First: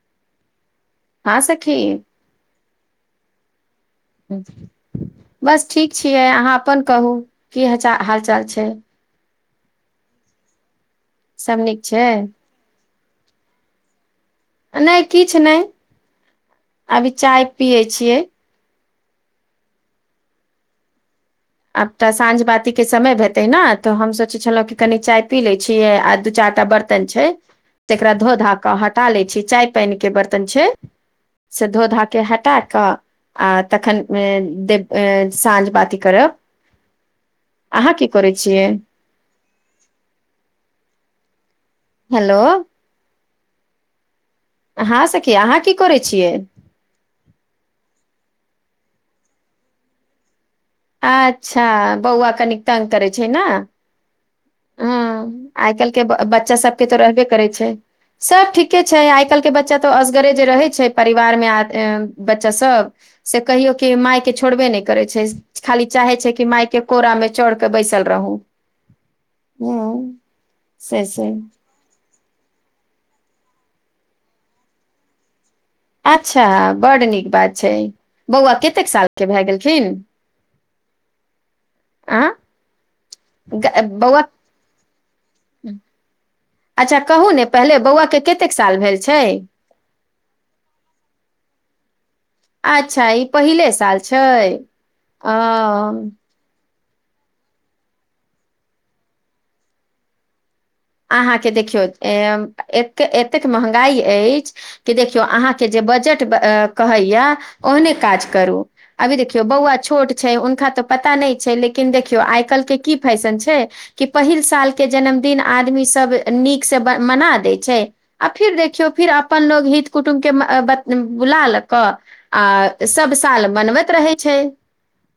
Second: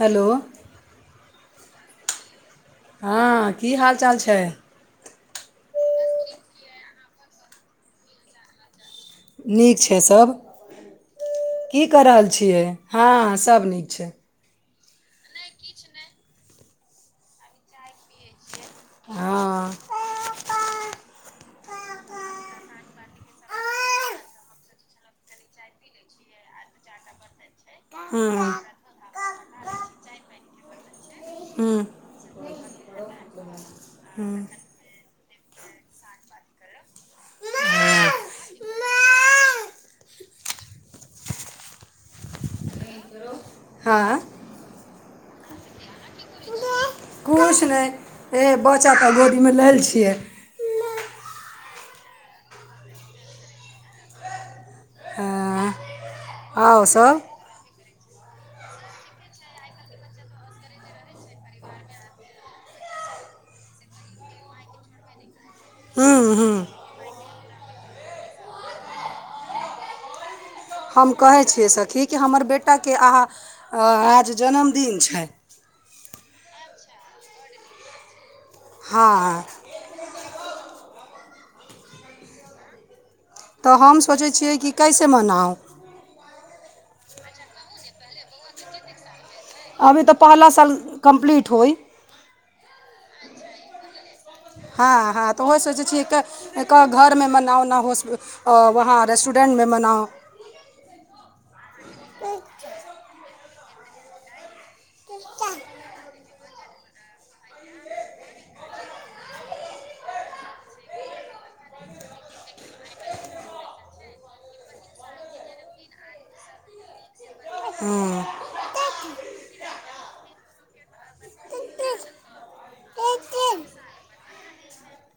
Hello हँ सखी हँ की हाल चाल छै बस ठीक छियै अहाँ अपन कहू की हचा हाल चाल छै नीक छै सभ सब नीक की छै कऽ रहल छियै हँ सब नीक छै नय किछ नय अभी चाय पियै छियै हँ आब तटा साँझ बाती केँ समय हेतै नऽ तऽ हम सोचै छलहुँ कनी चाय पी लै छियै आ दू चाइर टा बर् तन छै तेकरा हूँ धो धा कऽ हटा लै छी चाय पाइन केँ बर्तन छै से हूँ धो धा केँ हटा कऽ आ तखन ए दे ए साँझ बाती करब अहाँ की करै छियै हेलो हँ हँ सखी अहाँ की करै छियै कुछ नय हे बच्चा तऽ गोदीमे लेल छियै अच्छऽ बौआ कनिक तंग करै छै नऽ हँ आइ काइल केँ बच्चा सब केँ तऽ रहबे करै छै सभ ठीके छै आइ काइल केँ बच्चा तो असगरे जे रहै छै परिवारमे आ बच्चा सभ से कहियो कि माय केँ छोड़बे नय करै छै खाली चाहे छै हूँ कि हूँ मायके कोरा मे चढ़ केँ बैसल रहू हुँ हम कहै छियै सखी कि हमर बेटा केँ अहाँ आज जन्मदिन छै अच्छा बड नीक बात छै बौआ कतेक हँ साल केँ भए गेलखिन आ तऽ ग- हम बौआ सोचै छियै कि कैसे मनाउ अच्छा कहू ने पहिले बौआ केँ कतेक साल भेल छै अभी तऽ पहला साल कम्प्लीट होइ अच्छा ई पहिले साल छैय हँ हँ अ तऽ ओहे सोचै छियै एक एक घरमे मनाउ ने होस वहाँ रेस्टोरेन्टमे मनाउ अहाँके देखियौ ए एतेक एतेक महँगाइ ऐछ कि देखियौ अहाँके जे बजट कहैए ओहने काज करू अभी देखियौ बौआ छोट छै हुनका तऽ पता नय छै लेकिन देखियौ आइ काल्हिके की फैशन छै कि पहिल सालके जन्मदिन आदमी सब नीकसँ मना दै छै हँ आ फेर देखियौ फिर अपन लोग हित कुटुम्बके ब बुला ल कऽ आ सभ साल बनबैत रहै छैय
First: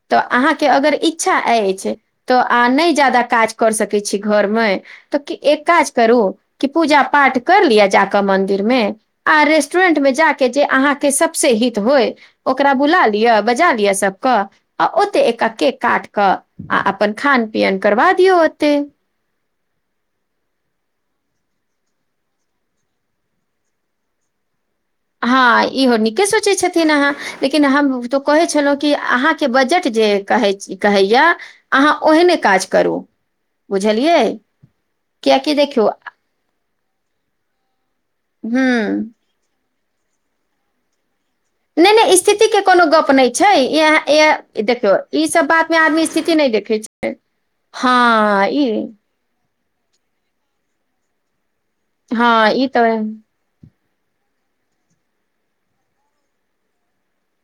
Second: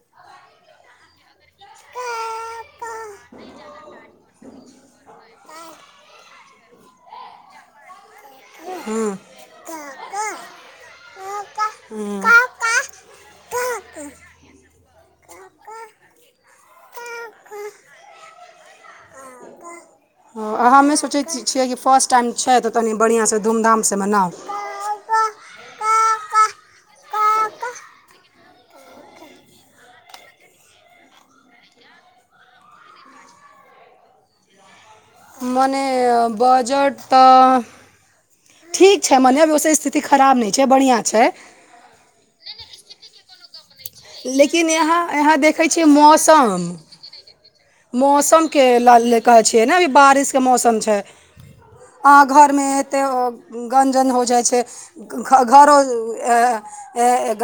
तऽ अहाँके अगर इच्छा ऐछ तऽ अहाँ नय ज्यादा काज कर सकैत छी घरमे तऽ एक काज करू कि पूजा पाठ कैर लिअ जाकऽ मंदिर मे हँ आ रेस्टरेंटमे जाके जे अहाँके सभसँ हित होय ओकरा बुला लिअ बजा लिअ सबके आ ओतेक एकटा केक काट कऽ आ अपन खान पियन करबा दियौ ओते हमे सोचैत छियै कि फर्स्ट टाइम छै तऽ तनी बढ़िआँसँ धूमधामसँ मनाउ हँ इहो नीके सोचैत छथिन हँ लेकिन हम तऽ कहैत छलो कि अहाँके बजट जे कहैये अहाँ ओहने काज करू बुझलिए मने बजट तऽ ठीक हूँ छै मने अभी ओसे स्थिति ति खराब नय छै बढ़िआँ छैय नय नय स्थिति के कोनो गप नय छैय लेकिन देखियौ यहाँ ई यहाँ सब देखै बात मे छियै आदमी स्थिति नय देखै छै हँ मौसम के ई लैके कहै छियै ने अभी बारिश के मौसम छै अहाँ हँ घरमे ई तऽ एतेक गंजन हो जाइ छै घ घरो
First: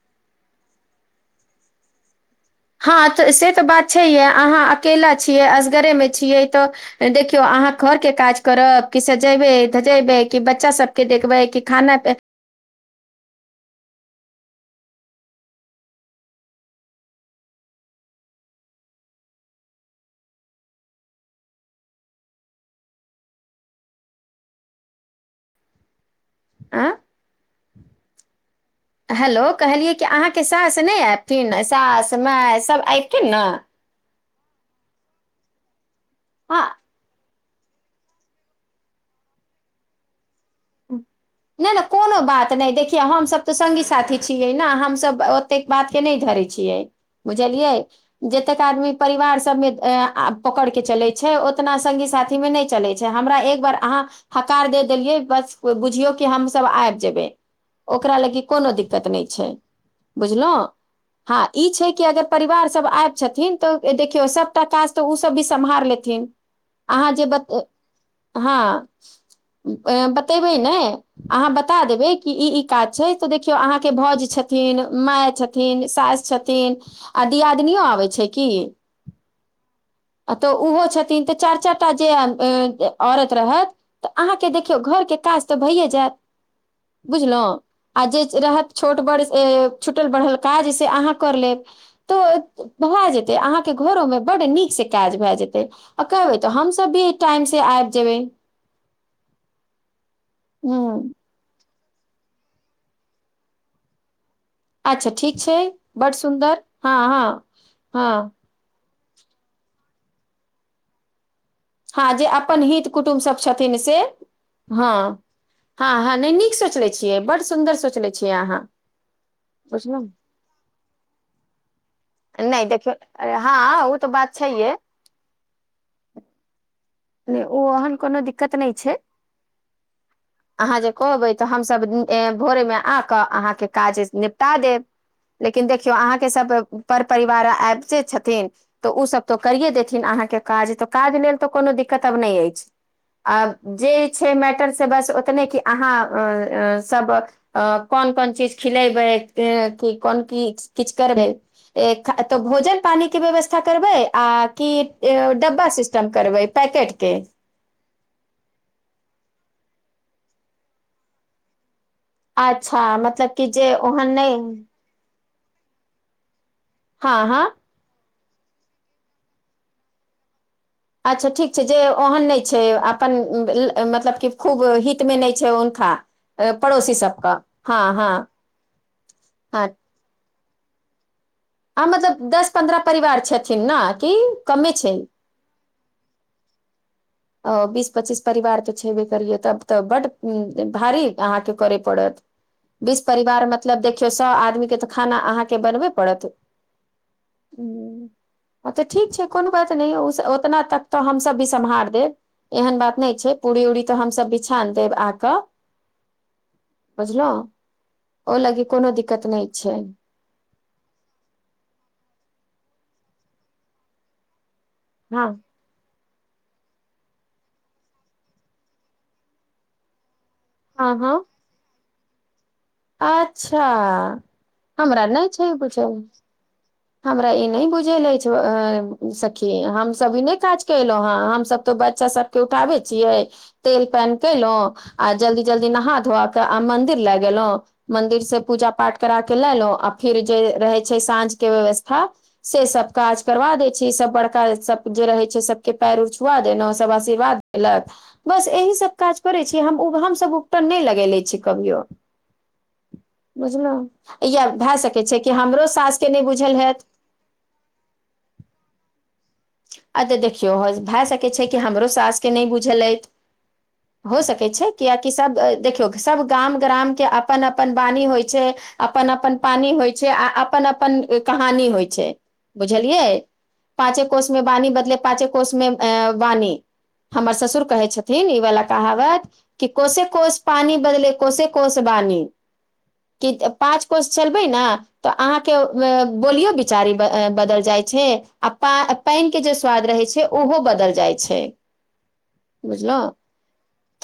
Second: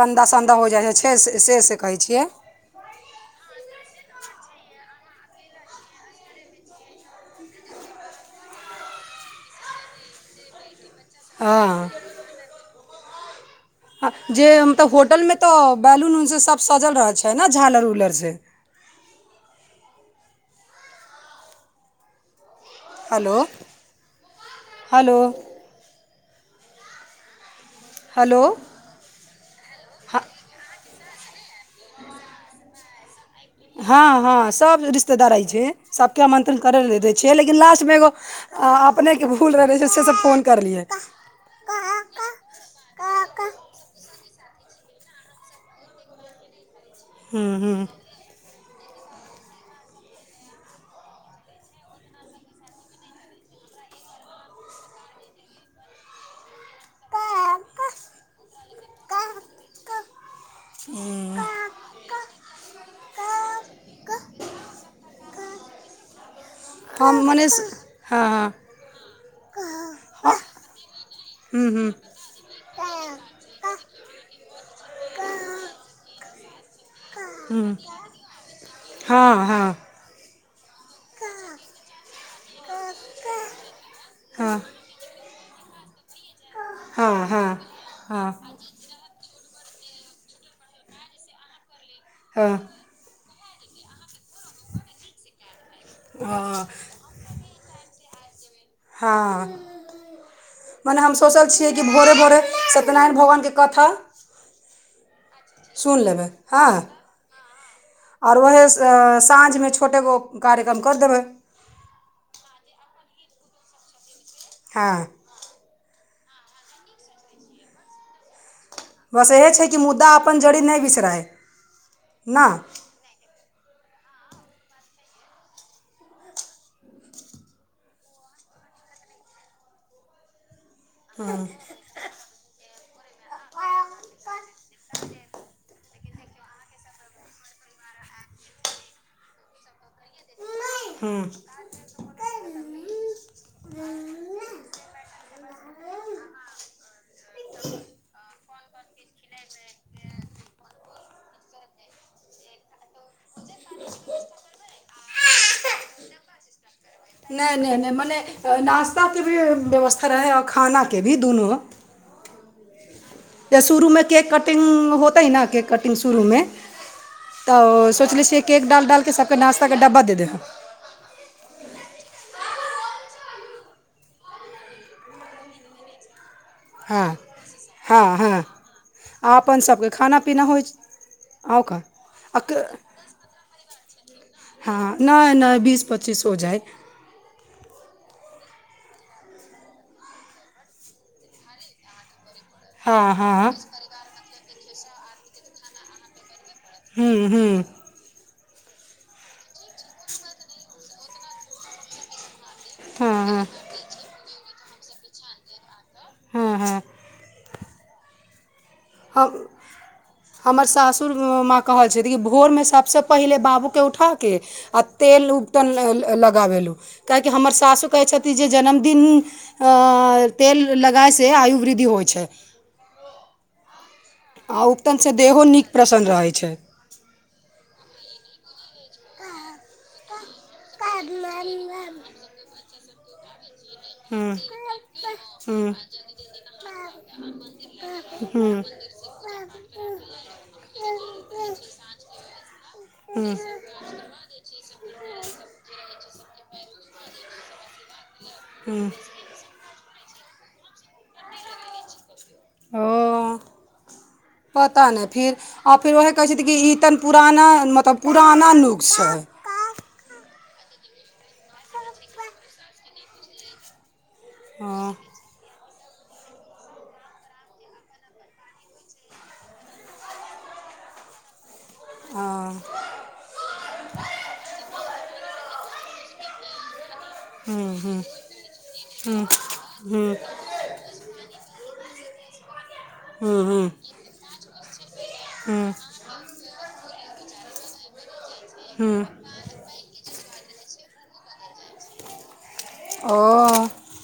गन्दा सन्दा हो जाइ हइ छैय से से कहै छियै हँ तऽ से तऽ बात छैहै अहाँ अकेला छियै असगरे में छियै तऽ देखियौ अहाँ घरके काज करब कि सजेबै धजेबै कि बच्चा सब के देखबै कि हँ खाना जे मतलब होटल मे तऽ बैलून उलसून सब सजल रह छै ने झालर उलर से हेलो हेलो आँ हेलो हेलो कहलियै कि अहाँके सास नय अऐथिन सास माय सभ अबथिन ने हँ हँ सब रिश्तेदार अवैयछै सबके आमंत्रण हँ करे ल द छै छीय लेकिन लास्ट मे एगो अपनेके भूल रहले से सब फोन करलियै नय नय कोनो बात नय देखियौ हमसभ तऽ सङ्गी साथी छियै ने हमसभ तेक बात के नय धरे छियै हूँ बुझलियै हूँ जेतेक आदमी परिवार सब में पकड़ के चले छैय उतना संगी साथी में न चले छैय हमरा एक बार अहाँ हकार दे देलियै बस को बुझियौ कि हमसब आइब जेबै ओकरा लागी कोनो दिक्कत नय छै बुझलो हँ ई छै कि अगर परिवार सब आब छथिन तऽ देखियौ सबटा काज तऽ ओ सब भी सम्हार लेथिन अहाँ हम जे मने बते हँ हूँ बतयबय नै अहाँक बता हूँ देबय कि ई ई काज छैय तऽ देखियौ अहाँके भौज छथिन माय छथिन सास छथिन आ हूँ दियादिनियो आबै छै की हँ हँ। तऽ ओहो छथिन। तऽ चारि चारि टा जे औरत रहत तऽ अहाँके हँ देखियौ घरके काज तऽ भइए जायत हँ बुझलहु हँ आ जे हँ रहत छोट बड़ से छूटल बढ़ल काज से अहाँ कर लेब तो हँ भए जेते अहाँ के घरो में बड नीक से काज भय जेते आ कहबे तऽ हँ हमस भी टाइम से आबि जेबै हँ मने ह हम सोचल छियै कि भोरे भोरे सत्यनारायण भगवानके कथा अच्छा ठीक छै सुनि बड लेबै सुन्दर हँ हँ हँ त साँझमे छोटेगो कार्यक्रम करि देबै हँ जे अपन हित कुटुम्ब सब छथिन से हँ हँ हँ नहि नीक सोचलने छियै बड्ड सुन्दर सोचले छियै अहाँ बस इएह छै कि बुझलहु मुद्दा अपन जड़ी नहि बिसराय ने नहि देखियौ हँ ओ तऽ बात छैहे नहि ओ ओहन कोनो दिक्कत नहि छै अहाँ जे कहबै तऽ हम सब ए भोरे मे आके अहाँके काज निपटा देब लेकिन देखियौ अहाँके सब पर परिवार आबिते छथिन तऽ ओसभ तऽ करिए देथिन अहाँके काज तऽ काज हूँ लेल तऽ कोनो दिक्कत आब नय अछि आ जे छै मैटर से बस ओतने कि अहाँ ए ए सब अ कोन कोन चीज खिलेबै कि कोन की किछु करबै तो भोजन पानी के व्यवस्था करबे आ कि डब्बा सिस्टम करबे पैकेटके नय नय नय मने नास्ताके भी व्यवस्था रहै ओर खानाके भी दुनू अच्छा मतलब कि त जे शुरूमे ओहन केक नहि कटिंग होतै न केक कटिंग शुरूमे हँ हँ तऽ सोचले छिय केक डाल डालके सभके नास्ताके डब्बा द दैबे अच्छा ठीक छै जे ओहन नय छै अपन मतलब कि खूब हितमे नय छै हुनका पड़ोसी हँ सब का हँ हँ आ ह खाना पीना होइ अउ का मतलब दस पन्द्रह परिवार छथिन ने कि कमे छै हँ नै नै बीस प [unintelligible] हो जाए अ बीस पच्चीस परिवार तऽ छेबे करियै तब तऽ बड भारी अहाँके करे पड़त [unintelligible] बीस हँ परिवार मतलब देखियौ सौ आदमी के तऽ खाना अहाँके बनबे पड़त ह्म्म [inaudible] ह्म्म हँ तऽ ठीक छै कोनो बात नय ओतना तक तऽ हमसभ भी सम्हार देब एहन बात नय हँ छै हँ पूरी उरी तऽ हमसभ भी छान देब आक हँ हँ बुझलहु ओहि लागी कोनो दिक्कत हम नय छै। हमर सासुर माँ कहैत छथि भोर मे सभ सँ पहिले बाबूके उठाके आ हँ तेलु उ न लगाबेलहुँ काहे कि हमर सासु कहै छथिन जे जन्मदिन अ तेल हँ हँ लगइसँ आयु वृद्धि होइ छै। अच्छा आ हमरा उपटनसँ नय देहो छै नीक बुझल प्रसन्न रहै छै हमरा ई नय बुझेल अछि सखी हम सब ई नय काज की केलहु हन हम सभ तो बच्चा सब के उठाबे छियै तेल पानि हूँ केलौं आ जल्दी हूँ जल्दी नहा धोआ कऽ आ मंदिर लए गेलौं मन्दिरसँ हूँ पूजा पाठ करा के लए लेलहुँ आ फेर जे रहै छै साँझके व्यवस्था से सब काज हूँ करबा दै छै सब बड़का सब जे रहे छै सबके पैर छुआ देलौं सब आशीर्वाद दैलैथ बस एहि हूँ सब काज। करे छी हम सब उपटन नय लगेेले छी कभियो। ओ बुझलहु या भए पता सकै नय छै कि फिर हमरो सास फेर के ओहे नहि कहै छथि बुझल ई हैत तऽ। पुराना मतलब पुराना नूग स। अ तऽ देखियौ भए सकै छै कि हमरो सास के नय बुझल अछि हो सकै। छै हँ कियेकि सब देखियौ सब गाम ग्रामके अपन अपन वाणी होइ छै। अपन अपन पानी होइ छै आ अपन अपन कहानी। होइ छै हँ बुझलियै पाँचे कोस मे वाणी। मतलब पाँचे कोष मे आयं वाणी हमर ससुर हूँ कहै हूँ छथिन ई बला हूँ कहावत कि कोसे हूँ कोस। पानी बदले कोसे कोस वाणी। कि हूँ हूँ पाँच कोस चलबै ने तऽ अहाँके हूँ बोलियो। चारी बदल जाइ छै आ पा हूँ पानि के जे स्वाद रहै छै उहो बदलि जाइ छै। बुझलहु ओ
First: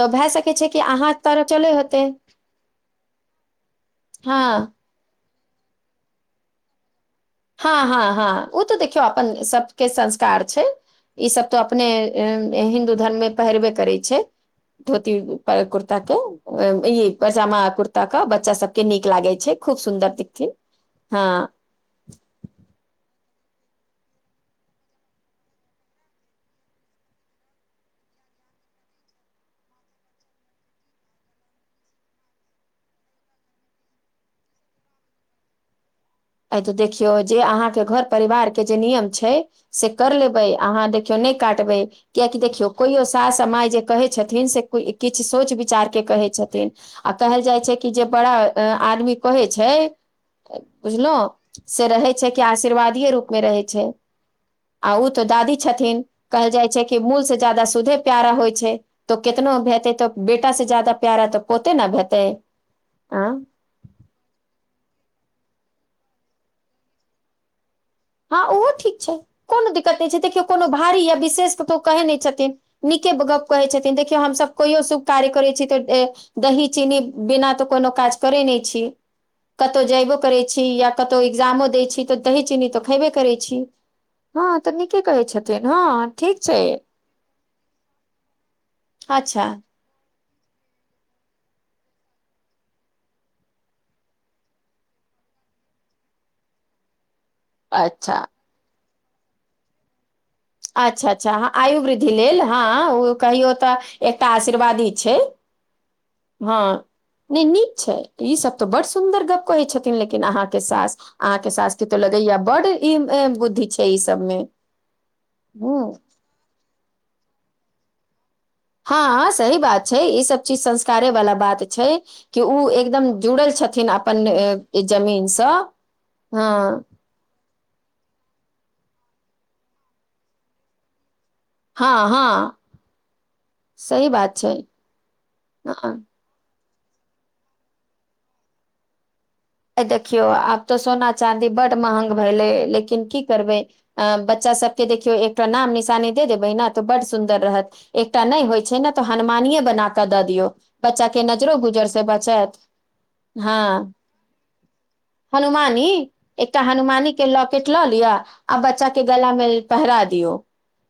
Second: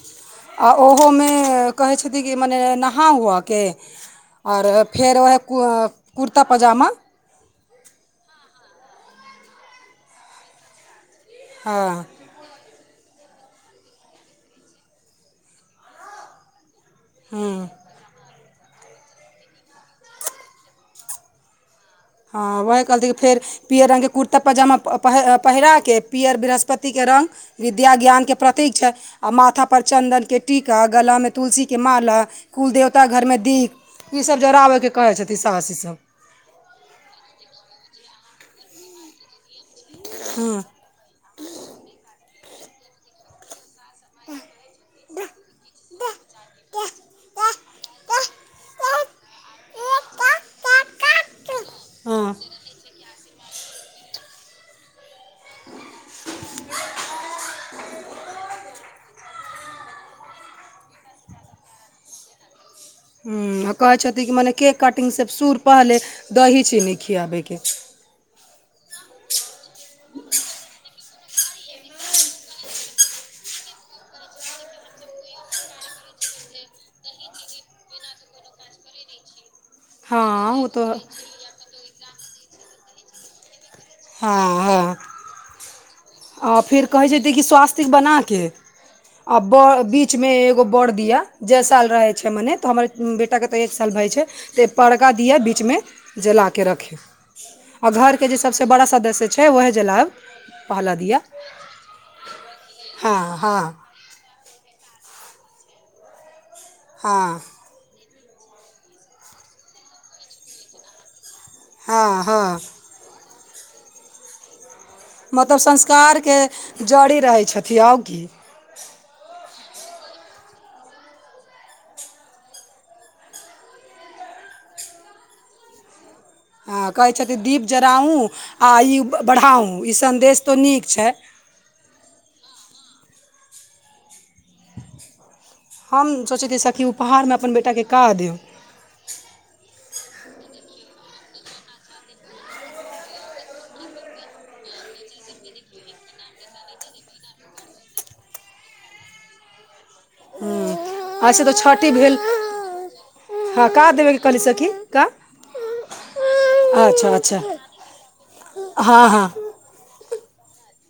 तऽ भए सकै छै आ कि अहाँ ओहोमे तरफ चले कहै होते छथि कि मने नहा उहाके हँ आओर फेर उहे कुर कुर्ता पैजामा हँ हँ हँ ओ तऽ देखियौ अप्पन सब के संस्कार छै। ई सब तो हँ अपने एं। हिन्दू धर्म मे पहिरबे करै छै धोती कुर्ता कुर्ता के ई। पैजामा हूँ कुर्ता के बच्चा सबके नीक लागे छै खूब सुन्दर दिखथिन हँ। हँ वहै कहलथिन की फेर पियर रंग के कुर्ता पजामा पहि पहिरा कऽ पियर बृहस्पतिके रंग विद्या ज्ञान के प्रतीक छै आ माथा पर चन्दन के टीका गला मे तुलसी के माला। कुलदेवता घर मे दीप ई सभ जराबे के कहै छथिन सास सभ। आय तो देखियौ जे अहाँ के घर परिवार के जे नियम छै से कर लेबै हँ अहाँ देख। नय काटबै कियेकि देखियौ कोइओ सास माय जे कहै छथिन से। किछ सोच विचार के कहै छथिन आ कहल जाइ छै कि जे बड़ा। अंय आदमी कहै छै बुझलों से रहै हँ छै हँ कि आशिर्वादी रूप मे रहै छै। आ उ तो दादी छथिन कहल जाइ छै कि मूल से ज्यादा सूदे प्यारा होइ छै। तो केतनो हेतैए तऽ बेटा से जादा प्यारा तऽ पोते न हेतै। आँ उंम्म कहैत छथिन कि मने केक कटिंग से सुर पहले दही चीनी खियाबे के। हँ उहो ठीक छै कोनो दिक्कत नय छै देखियौ कोनो भारी या विशेष के तऽ ओ कहै नय छथिन। नीके गप्प कहै छथिन देखियौ हम सभ कहियो शुभ कार्य करै छी तऽ ए। दही चीनी बिना तऽ कोनो काज करै नय छी। कतौ जयबो हँ करै छी ओ या तऽ कतौ एग्जामो दैय छी तऽ दही चीनी तऽ खयबे करै छी। हँ तऽ नीके कहै छथिन हँ ठीक छै। आओर फिर कहै छथिन की स्वस्तिक बना के आ अच्छा बर। बीचमे एगो बड़ दिया जै साल रहै छै मने तऽ हमर बेटाके तऽ एक साल भए छै। तऽ पड़का दिआ बीच में जला केँ रखै। आ घर अच्छा केँ जे सबसे बड़ा सदस्य छै उहे जलैब अच्छा अच्छा आयु वृद्धि लेल हँ उऽ हँ कहियो हँ तऽ। एकटा आशीर्वादी छै [inaudible] हँ हँ नै नीक छै। ई सब तऽ बड सुन्दर गप्प कहै छथिन लेकिन आहाँ केँ सास अहाँ केँ सास केँ तऽ हँ लगैया हँ बड। ई एम बुद्धि छै ई सब में। मतलब संस्कार केँ जड़ी रहै छथिन आगे। हँ सही बात छै ई सब चीज संस्कारे वाला बात छै। कि उऽ एकदम जुड़ल छथिन अप्पन ए जमीन सँ। हँ कहै छथिन दीप जराउ आ आयु बढ़ाउ ई सन्देश तऽ नीक छै। हऽ हऽ [inaudible] सही बात छै। हँ हम सोचै छी सखी उपहार में अपन बेटा केँ का देब। हे देखियो आब तऽ सोना चाँदी बड महंग भेले। लेकिन की करबे। अ बच्चा सबकेँ देखियौ एकटा नाम निशानी दे देबै न तऽ बड सुन्दर रहत। एकटा नै होइ छै न तऽ हनुमानि ए बना कऽ दऽ दियौ। बच्चा केँ ऐसे तऽ नजरो गुजर छठि स बचैत [inaudible] हँ। देब कऽ कहली सखी का हनुमानी। एकटा हनुमानी अच्छा केँ अच्छा लॉकेट लऽ लिअ आ बच्चा केँ हँ हँ गला में पहिरा दियौ।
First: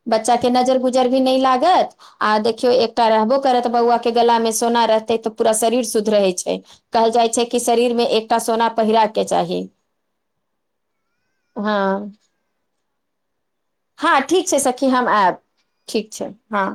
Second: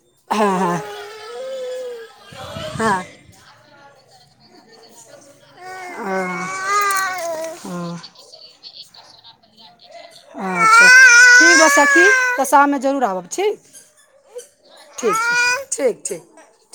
बच्चा केँ हँ नजर हँ गुजर भी नै लागत आ देखियौ हँ एकटा रहबो। करत बौआ केँ गला में सोना रहतै तऽ पूरा शरीर शुद्ध रहै छै कहल जाइ छै कि हँ शरीर मे एक ना पहिर केँ चाही। अच्छा ठीक हइ हँ सखी तऽ शाम में जरूर आबव ठीक। हँ ठीक छै सखी हम ऐब [inaudible] ठीक छै हँ।